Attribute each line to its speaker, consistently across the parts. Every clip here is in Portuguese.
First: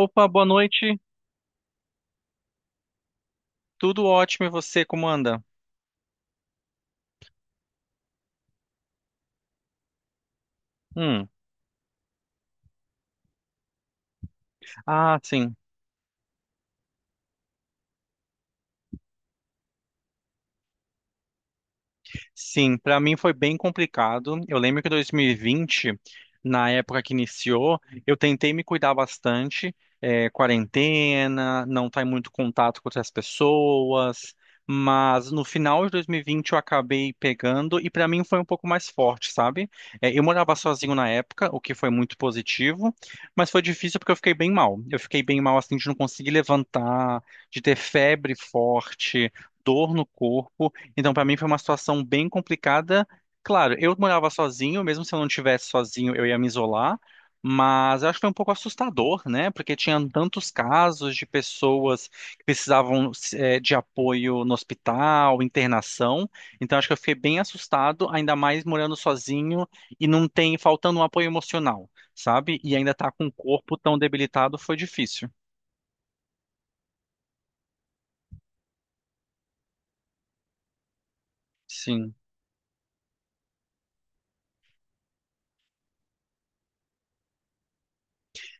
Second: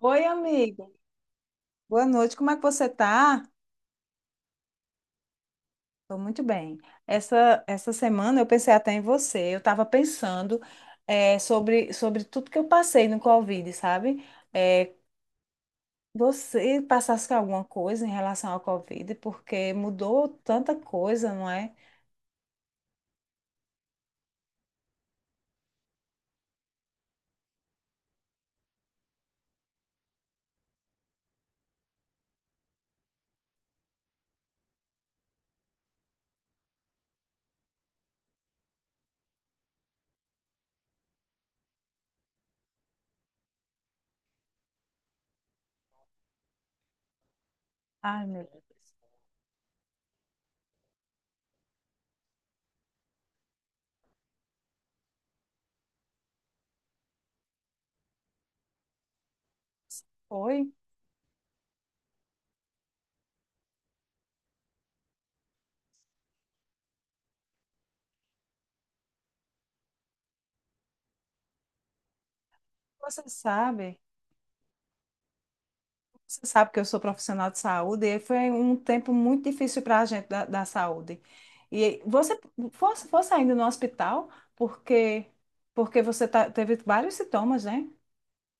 Speaker 1: Oi,
Speaker 2: boa
Speaker 1: amiga.
Speaker 2: noite.
Speaker 1: Boa noite. Como é que você tá?
Speaker 2: Tudo ótimo e você, como anda?
Speaker 1: Tô muito bem. Essa semana eu pensei até em você. Eu estava pensando
Speaker 2: Hum.
Speaker 1: sobre tudo que eu passei no Covid, sabe? Eh,
Speaker 2: Ah, sim.
Speaker 1: você passasse com alguma coisa em relação ao Covid, porque mudou tanta coisa, não é?
Speaker 2: Sim, para mim foi bem complicado. Eu lembro que 2020, na época que iniciou, eu tentei me cuidar bastante, quarentena, não estar em muito contato com outras pessoas, mas no final de 2020 eu acabei pegando e para mim foi um pouco mais forte, sabe? É, eu morava sozinho na época, o que foi muito positivo, mas foi difícil porque eu fiquei bem mal. Eu fiquei bem mal assim de não conseguir levantar, de ter
Speaker 1: Ai,
Speaker 2: febre
Speaker 1: meu Deus.
Speaker 2: forte. Dor no corpo, então, para mim foi uma situação bem complicada. Claro, eu morava sozinho, mesmo se eu não tivesse sozinho, eu ia me isolar, mas eu acho que foi um pouco assustador, né? Porque tinha tantos
Speaker 1: Foi?
Speaker 2: casos de pessoas que precisavam de apoio no hospital, internação. Então, acho que eu fiquei bem assustado, ainda mais morando sozinho e não tem, faltando um apoio emocional, sabe? E ainda estar com
Speaker 1: Você
Speaker 2: o corpo tão
Speaker 1: sabe?
Speaker 2: debilitado foi difícil.
Speaker 1: Você sabe que eu sou profissional de saúde e foi um tempo muito difícil para a gente da saúde. E
Speaker 2: Sim.
Speaker 1: você fosse ainda no hospital porque porque você tá- teve vários sintomas, né?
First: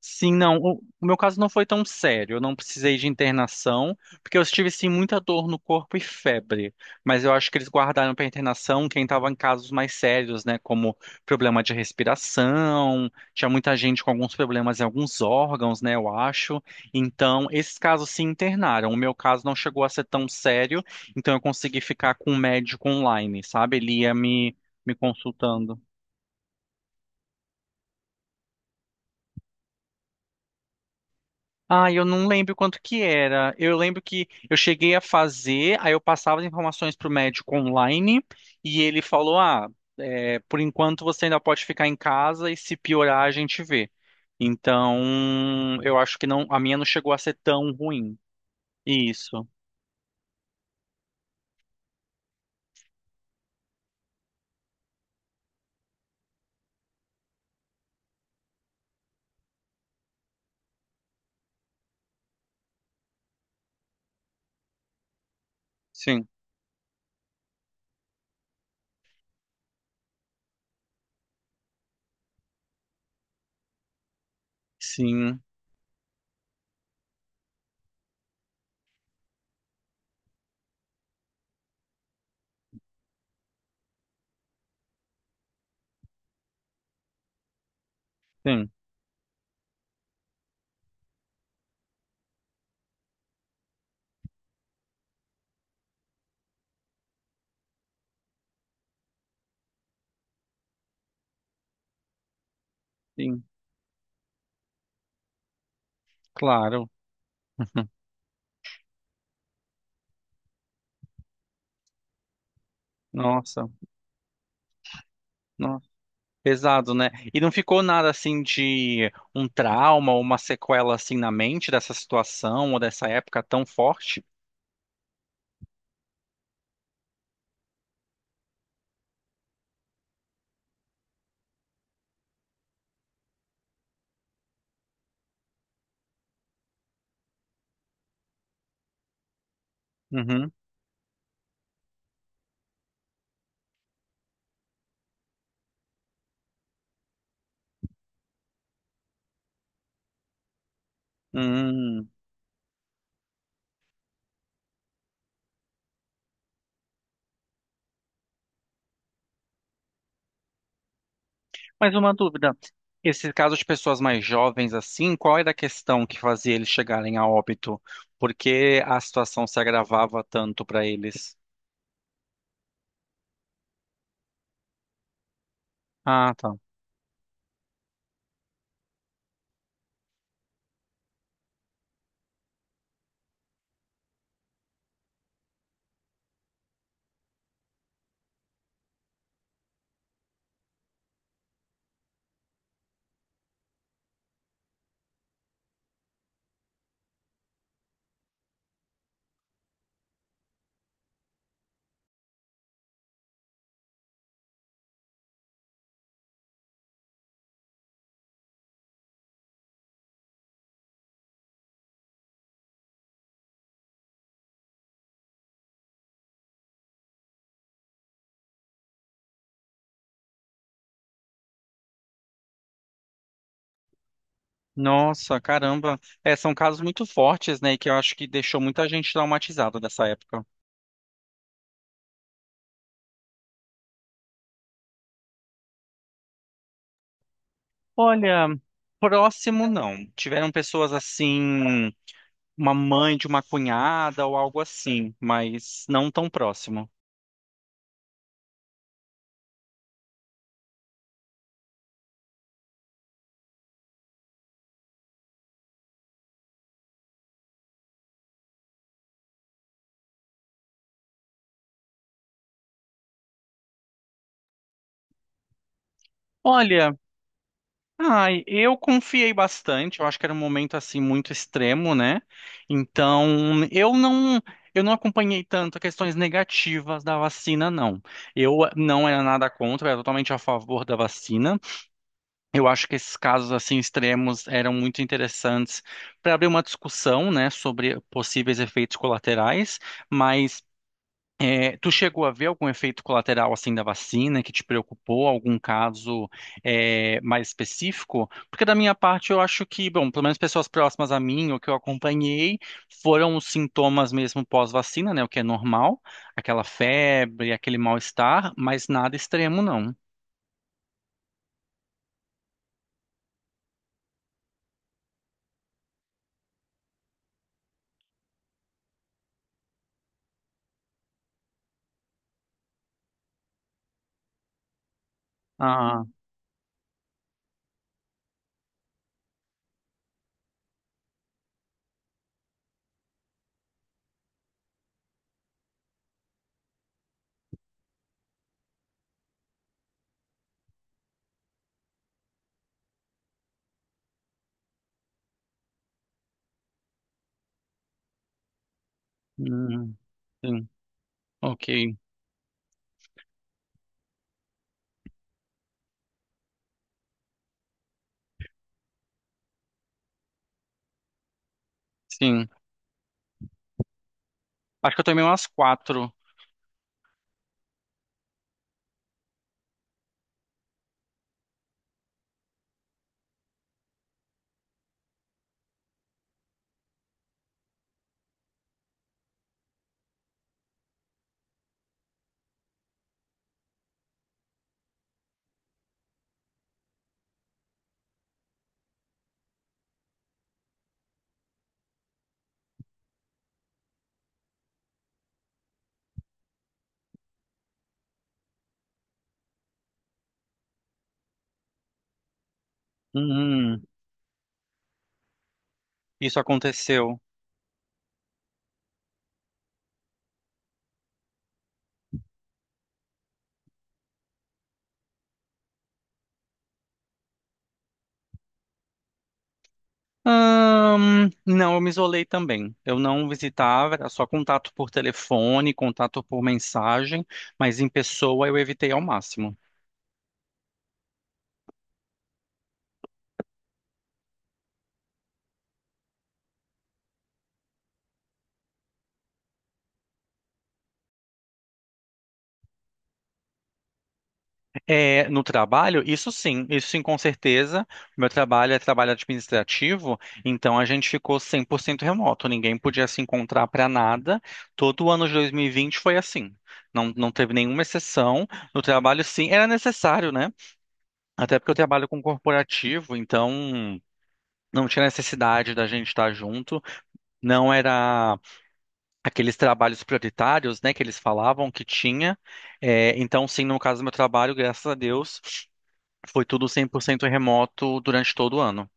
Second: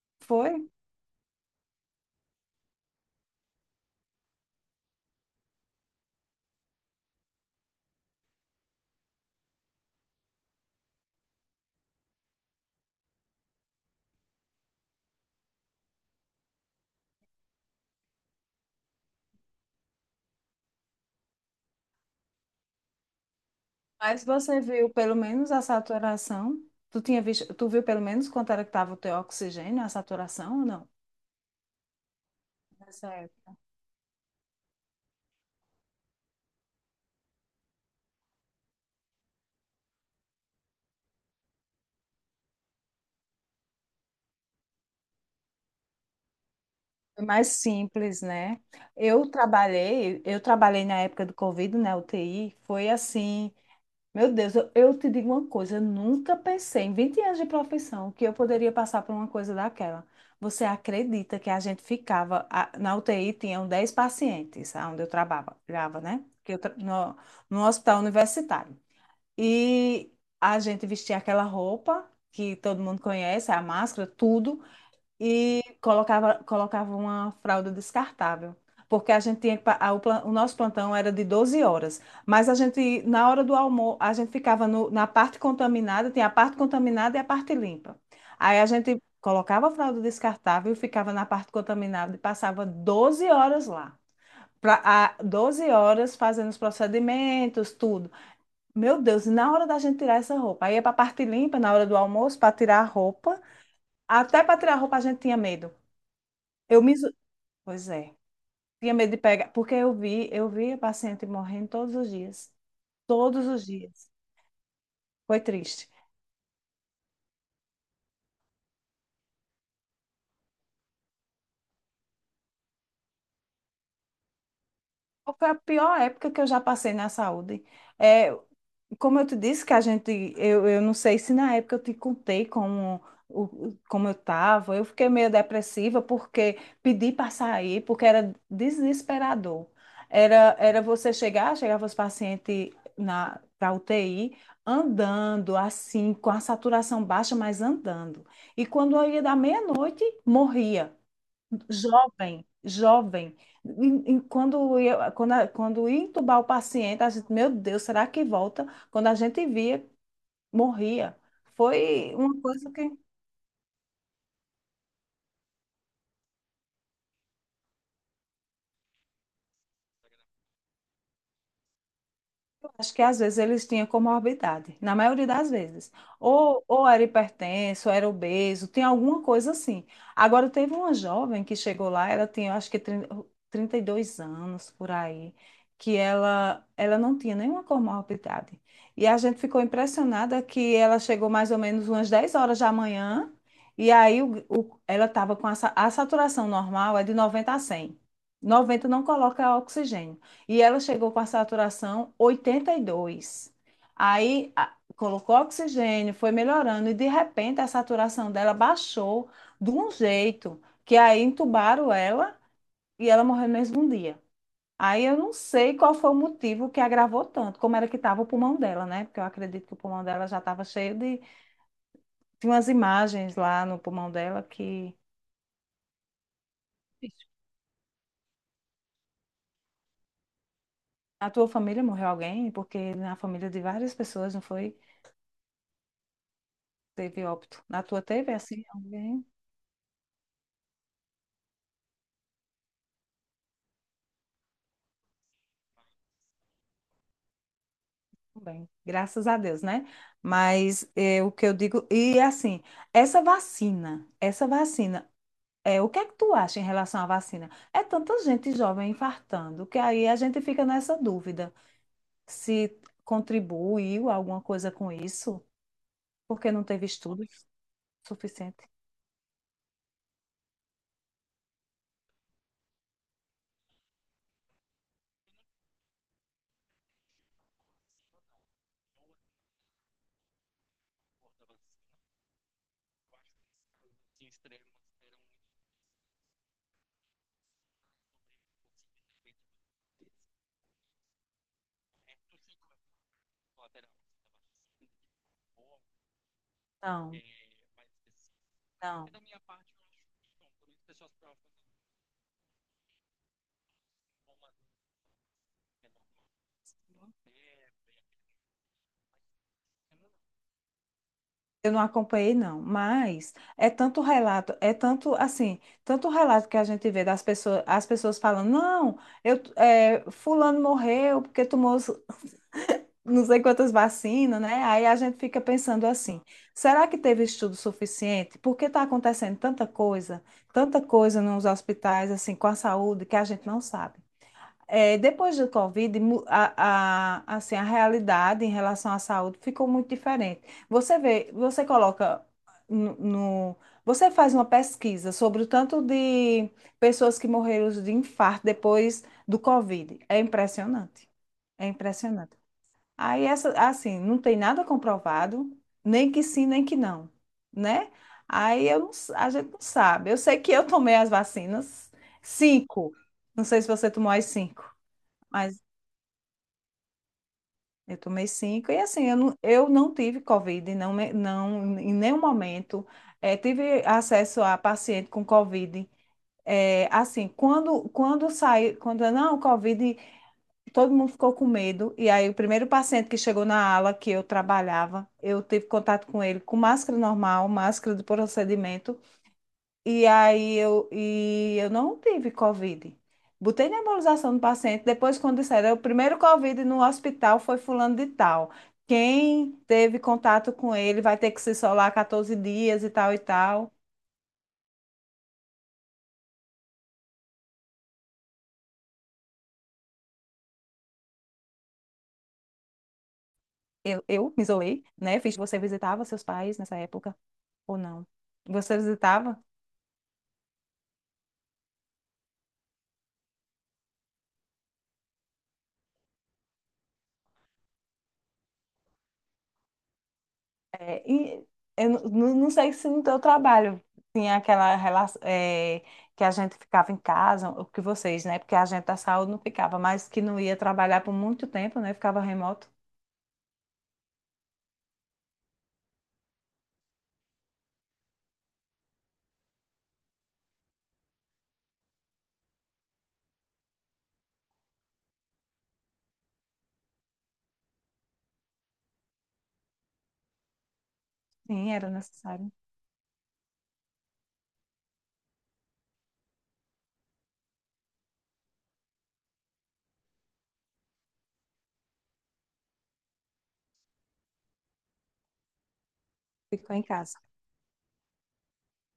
Speaker 2: Sim,
Speaker 1: Foi.
Speaker 2: não. O meu caso não foi tão sério. Eu não precisei de internação, porque eu tive sim muita dor no corpo e febre. Mas eu acho que eles guardaram para internação quem estava em casos mais sérios, né? Como problema de respiração, tinha muita gente com alguns problemas em alguns órgãos, né? Eu acho. Então, esses casos se internaram. O meu caso não chegou a ser tão sério, então eu consegui ficar com um médico online, sabe? Ele ia
Speaker 1: Mas
Speaker 2: me,
Speaker 1: você viu
Speaker 2: me
Speaker 1: pelo menos a
Speaker 2: consultando.
Speaker 1: saturação? Tu tinha visto, tu viu pelo menos quanto era que estava o teu oxigênio, a saturação ou não?
Speaker 2: Ah, eu não lembro quanto que
Speaker 1: Nessa
Speaker 2: era.
Speaker 1: época.
Speaker 2: Eu lembro que eu cheguei a fazer, aí eu passava as informações para o médico online e ele falou: Ah, é, por enquanto você ainda pode ficar em casa e se piorar a gente vê. Então, eu acho que não, a minha não chegou a
Speaker 1: Foi
Speaker 2: ser
Speaker 1: mais
Speaker 2: tão ruim.
Speaker 1: simples, né? Eu
Speaker 2: Isso.
Speaker 1: trabalhei, eu trabalhei na época do Covid, na UTI, foi assim. Meu Deus, eu te digo uma coisa, eu nunca pensei em 20 anos de profissão que eu poderia passar por uma coisa daquela. Você acredita que a gente ficava, a- na UTI tinham 10 pacientes, onde eu trabalhava, né?
Speaker 2: Sim,
Speaker 1: Que eu, tra- no, no hospital universitário. E a gente vestia aquela roupa que todo mundo conhece, a máscara, tudo,
Speaker 2: sim,
Speaker 1: e colocava uma fralda descartável. Porque a gente tinha, que pa- a- o, plan- o nosso plantão era de 12 horas, mas a gente, na hora do almoço, a gente ficava no- na parte contaminada, tinha a parte contaminada e a parte limpa. Aí a
Speaker 2: sim,
Speaker 1: gente colocava a fralda descartável e ficava na parte contaminada e passava 12 horas lá. Pra, a, 12 horas fazendo os procedimentos, tudo. Meu Deus, e na hora da gente tirar essa roupa, aí ia para a parte limpa, na hora do almoço, para tirar a roupa.
Speaker 2: sim,
Speaker 1: Até para tirar a roupa a gente tinha medo. Eu
Speaker 2: claro.
Speaker 1: me... iso-. Pois é. Tinha medo de pegar, porque eu vi a paciente morrendo todos os dias. Todos os
Speaker 2: Nossa,
Speaker 1: dias. Foi triste.
Speaker 2: nossa. Pesado, né? E não ficou nada assim de um trauma ou uma sequela assim na mente dessa situação ou dessa época tão forte?
Speaker 1: Foi a pior época que eu já passei na saúde. É, como eu te disse que a gente, eu não sei se na época eu te contei como, o, como eu estava, eu fiquei meio depressiva porque pedi para sair, porque era desesperador.
Speaker 2: Uhum.
Speaker 1: Era você chegar, chegava os pacientes na para UTI andando assim, com a saturação baixa, mas andando. E quando eu ia da meia-noite, morria.
Speaker 2: Hum.
Speaker 1: Jovem, jovem. E quando ia, quando, a- quando ia entubar o paciente, a gente, meu Deus, será que volta? Quando a gente via, morria.
Speaker 2: Mas uma
Speaker 1: Foi uma
Speaker 2: dúvida.
Speaker 1: coisa que.
Speaker 2: Esse caso de pessoas mais jovens assim, qual era a questão que fazia eles chegarem a óbito? Por que a situação se agravava tanto para eles?
Speaker 1: Acho que às vezes eles tinham comorbidade, na maioria das vezes.
Speaker 2: Ah, tá.
Speaker 1: Ou era hipertenso, ou era obeso, tem alguma coisa assim. Agora, teve uma jovem que chegou lá, ela tinha, acho que 30 32 anos por aí, que ela não tinha nenhuma comorbidade. E a gente ficou impressionada que ela chegou mais ou menos umas 10 horas da manhã, e aí o- ela estava com a, sa- a saturação normal é de 90 a 100. 90 não coloca oxigênio. E ela chegou com a saturação 82. Aí a- colocou oxigênio, foi melhorando e de repente a saturação dela baixou de um jeito que aí entubaram ela e ela morreu no mesmo dia. Aí eu não sei qual foi o motivo que agravou tanto, como era que estava o pulmão dela, né? Porque eu acredito que o pulmão dela já estava cheio de. Tinha umas imagens lá no pulmão dela que.
Speaker 2: Nossa, caramba. É, são casos muito fortes, né? E que eu acho que deixou muita gente traumatizada dessa época.
Speaker 1: Na tua família morreu alguém? Porque na família de várias pessoas, não foi? Teve óbito. Na tua teve
Speaker 2: Olha,
Speaker 1: assim alguém?
Speaker 2: próximo não. Tiveram pessoas assim, uma mãe de uma cunhada ou algo assim, mas não tão próximo.
Speaker 1: Bem, graças a Deus, né? Mas é, o que eu digo, e assim, essa vacina, é, o que é que tu acha em relação à vacina? É tanta gente jovem infartando, que aí a gente fica nessa dúvida se contribuiu alguma coisa com isso, porque não teve
Speaker 2: Olha,
Speaker 1: estudo
Speaker 2: ai,
Speaker 1: suficiente.
Speaker 2: eu confiei bastante, eu acho que era um momento assim muito extremo, né? Então, eu não eu não acompanhei tanto questões negativas da vacina, não. Eu não era nada contra, eu era totalmente a favor da vacina. Eu acho que esses casos assim extremos eram muito interessantes para abrir uma discussão, né, sobre possíveis efeitos colaterais. Mas tu chegou a ver algum efeito colateral assim da vacina que te preocupou? Algum caso
Speaker 1: Não,
Speaker 2: mais específico? Porque da minha
Speaker 1: não.
Speaker 2: parte eu acho que, bom, pelo menos pessoas próximas a mim ou que eu acompanhei foram os sintomas mesmo pós-vacina, né, o que é normal, aquela febre, aquele mal-estar, mas nada extremo não.
Speaker 1: Eu não acompanhei, não, mas é tanto relato, é tanto assim, tanto relato que a gente vê das pessoas, as pessoas falando, não, eu, é, fulano morreu porque tomou os- não sei quantas vacinas, né? Aí a gente fica pensando
Speaker 2: Ah,
Speaker 1: assim, será que teve estudo suficiente? Porque está acontecendo tanta coisa nos hospitais, assim, com a saúde, que a gente não sabe. É, depois do Covid, mu- a- assim, a realidade em relação à saúde ficou muito diferente. Você vê, você coloca no, no- você faz uma pesquisa sobre o tanto de pessoas que morreram de infarto depois do
Speaker 2: hum,
Speaker 1: Covid. É
Speaker 2: sim,
Speaker 1: impressionante.
Speaker 2: ok,
Speaker 1: É impressionante. Aí, essa, assim, não tem nada comprovado, nem que sim, nem que não, né? Aí eu não s- a gente não sabe. Eu sei que eu tomei as vacinas,
Speaker 2: sim.
Speaker 1: cinco. Não sei se você tomou as cinco.
Speaker 2: Acho que eu tomei umas quatro.
Speaker 1: Eu tomei cinco e assim, eu não tive Covid, não, me- não, em nenhum momento. Eh, tive acesso a paciente com Covid. Eh, assim, quando saiu, quando não, Covid, todo mundo ficou com medo. E aí, o primeiro paciente que chegou na ala que eu trabalhava, eu tive contato com ele com máscara normal, máscara de procedimento. E aí eu, e eu não tive Covid. Botei nebulização no paciente. Depois, quando disseram, o primeiro Covid no hospital foi fulano de tal. Quem teve contato com ele vai ter que se isolar 14 dias e tal e tal.
Speaker 2: Uhum, isso aconteceu.
Speaker 1: Eu me isolei, né? Fiz, você visitava seus pais nessa época ou não? Você visitava?
Speaker 2: Não, eu me isolei também. Eu não visitava, era só contato por telefone, contato por mensagem, mas em pessoa eu evitei ao máximo.
Speaker 1: É, e eu não, não- não sei se no teu trabalho tinha aquela relação é, que a gente ficava em casa, o que vocês, né? Porque a gente da saúde não ficava, mas que não ia trabalhar por muito tempo, né? Ficava remoto.
Speaker 2: É, no trabalho, isso sim, isso sim, com certeza. Meu trabalho é trabalho administrativo, então a gente ficou 100% remoto, ninguém podia se encontrar para nada. Todo o ano de 2020 foi assim. Não, não teve nenhuma exceção. No trabalho, sim, era necessário, né? Até porque
Speaker 1: Sim,
Speaker 2: eu
Speaker 1: era
Speaker 2: trabalho com
Speaker 1: necessário.
Speaker 2: corporativo, então não tinha necessidade da gente estar junto. Não era aqueles trabalhos prioritários, né, que eles falavam que tinha. É, então, sim, no caso do meu trabalho, graças a Deus, foi tudo
Speaker 1: Ficou em casa.
Speaker 2: 100% remoto durante todo o ano.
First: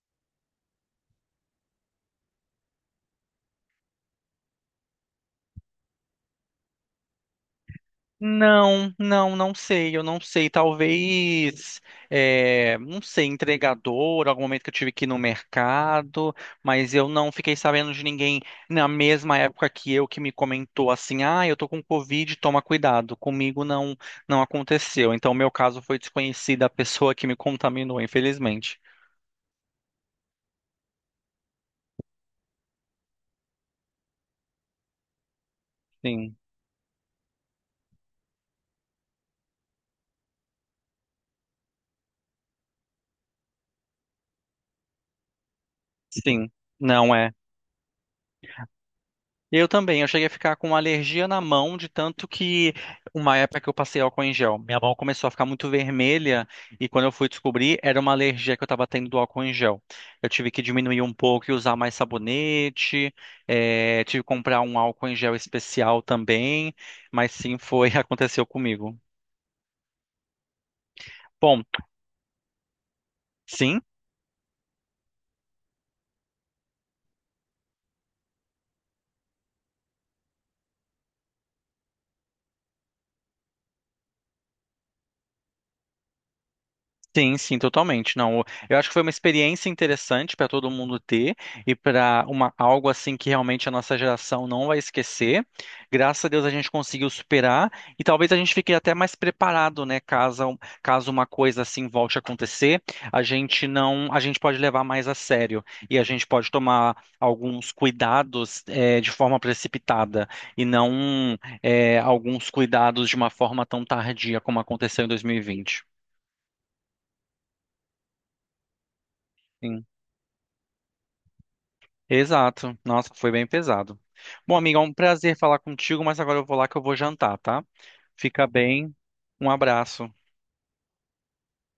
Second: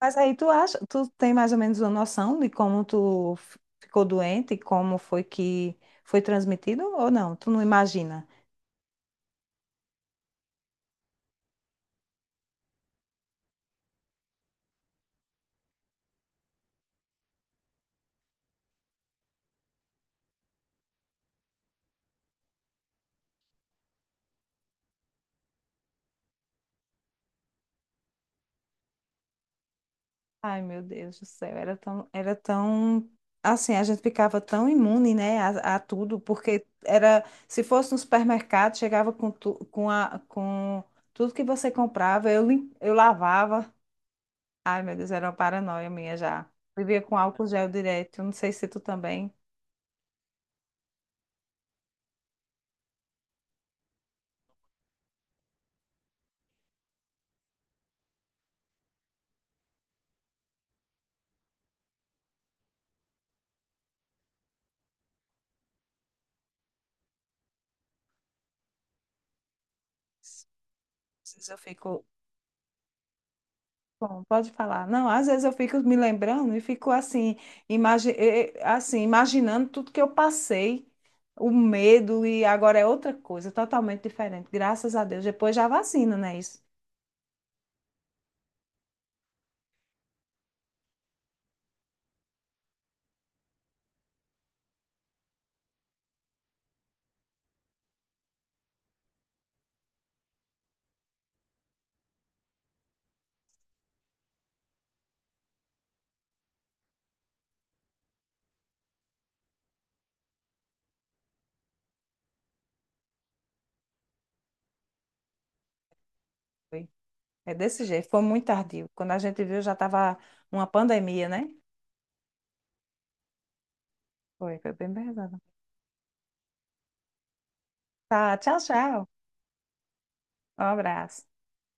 Speaker 1: Mas aí tu acha, tu tem mais ou menos uma noção de como tu f- ficou doente e como foi que foi transmitido ou não? Tu não imagina?
Speaker 2: Não, não, não sei, eu não sei. Talvez, não sei, entregador, algum momento que eu tive que ir no mercado, mas eu não fiquei sabendo de ninguém na mesma época que eu que me comentou assim, ah, eu tô com Covid, toma cuidado. Comigo não, não aconteceu. Então, o meu caso foi desconhecida a pessoa que me contaminou, infelizmente.
Speaker 1: Ai, meu Deus do céu, era tão, assim, a gente ficava tão imune, né, a tudo,
Speaker 2: Sim,
Speaker 1: porque era, se fosse no supermercado, chegava com, tu, com, a, com tudo que você comprava, eu, lim- eu lavava. Ai, meu Deus, era uma paranoia minha já.
Speaker 2: sim,
Speaker 1: Vivia
Speaker 2: não
Speaker 1: com
Speaker 2: é.
Speaker 1: álcool gel direto, não sei se tu também.
Speaker 2: Eu também, eu cheguei a ficar com alergia na mão, de tanto que uma época que eu passei álcool em gel, minha mão começou a ficar muito vermelha e quando eu fui descobrir, era uma alergia que eu estava tendo do álcool em gel. Eu tive que diminuir um pouco e usar mais sabonete, tive que comprar um álcool em gel especial também, mas sim, foi, aconteceu comigo.
Speaker 1: Às vezes eu
Speaker 2: Bom,
Speaker 1: fico.
Speaker 2: sim.
Speaker 1: Bom, pode falar. Não, às vezes eu fico me lembrando e fico assim, imagi assim, imaginando tudo que eu passei, o medo, e agora é outra coisa, totalmente diferente. Graças a Deus, depois já vacina, né? Isso
Speaker 2: Sim, sim, totalmente. Não, eu acho que foi uma experiência interessante para todo mundo ter e para uma algo assim que realmente a nossa geração não vai esquecer. Graças a Deus a gente conseguiu superar e talvez a gente fique até mais preparado, né, caso uma coisa assim volte a acontecer, a gente não, a gente pode levar mais a sério e a gente pode tomar alguns cuidados de forma precipitada e não alguns cuidados de uma forma tão tardia como aconteceu em 2020.
Speaker 1: foi. É desse jeito, foi muito tardio. Quando a gente viu, já
Speaker 2: Sim.
Speaker 1: estava uma pandemia, né?
Speaker 2: Exato. Nossa, foi bem pesado. Bom,
Speaker 1: Foi, foi
Speaker 2: amiga, é um
Speaker 1: bem
Speaker 2: prazer
Speaker 1: pesado.
Speaker 2: falar contigo, mas agora eu vou lá que eu vou jantar, tá?
Speaker 1: Tá,
Speaker 2: Fica
Speaker 1: tchau,
Speaker 2: bem.
Speaker 1: tchau.
Speaker 2: Um abraço.
Speaker 1: Um abraço.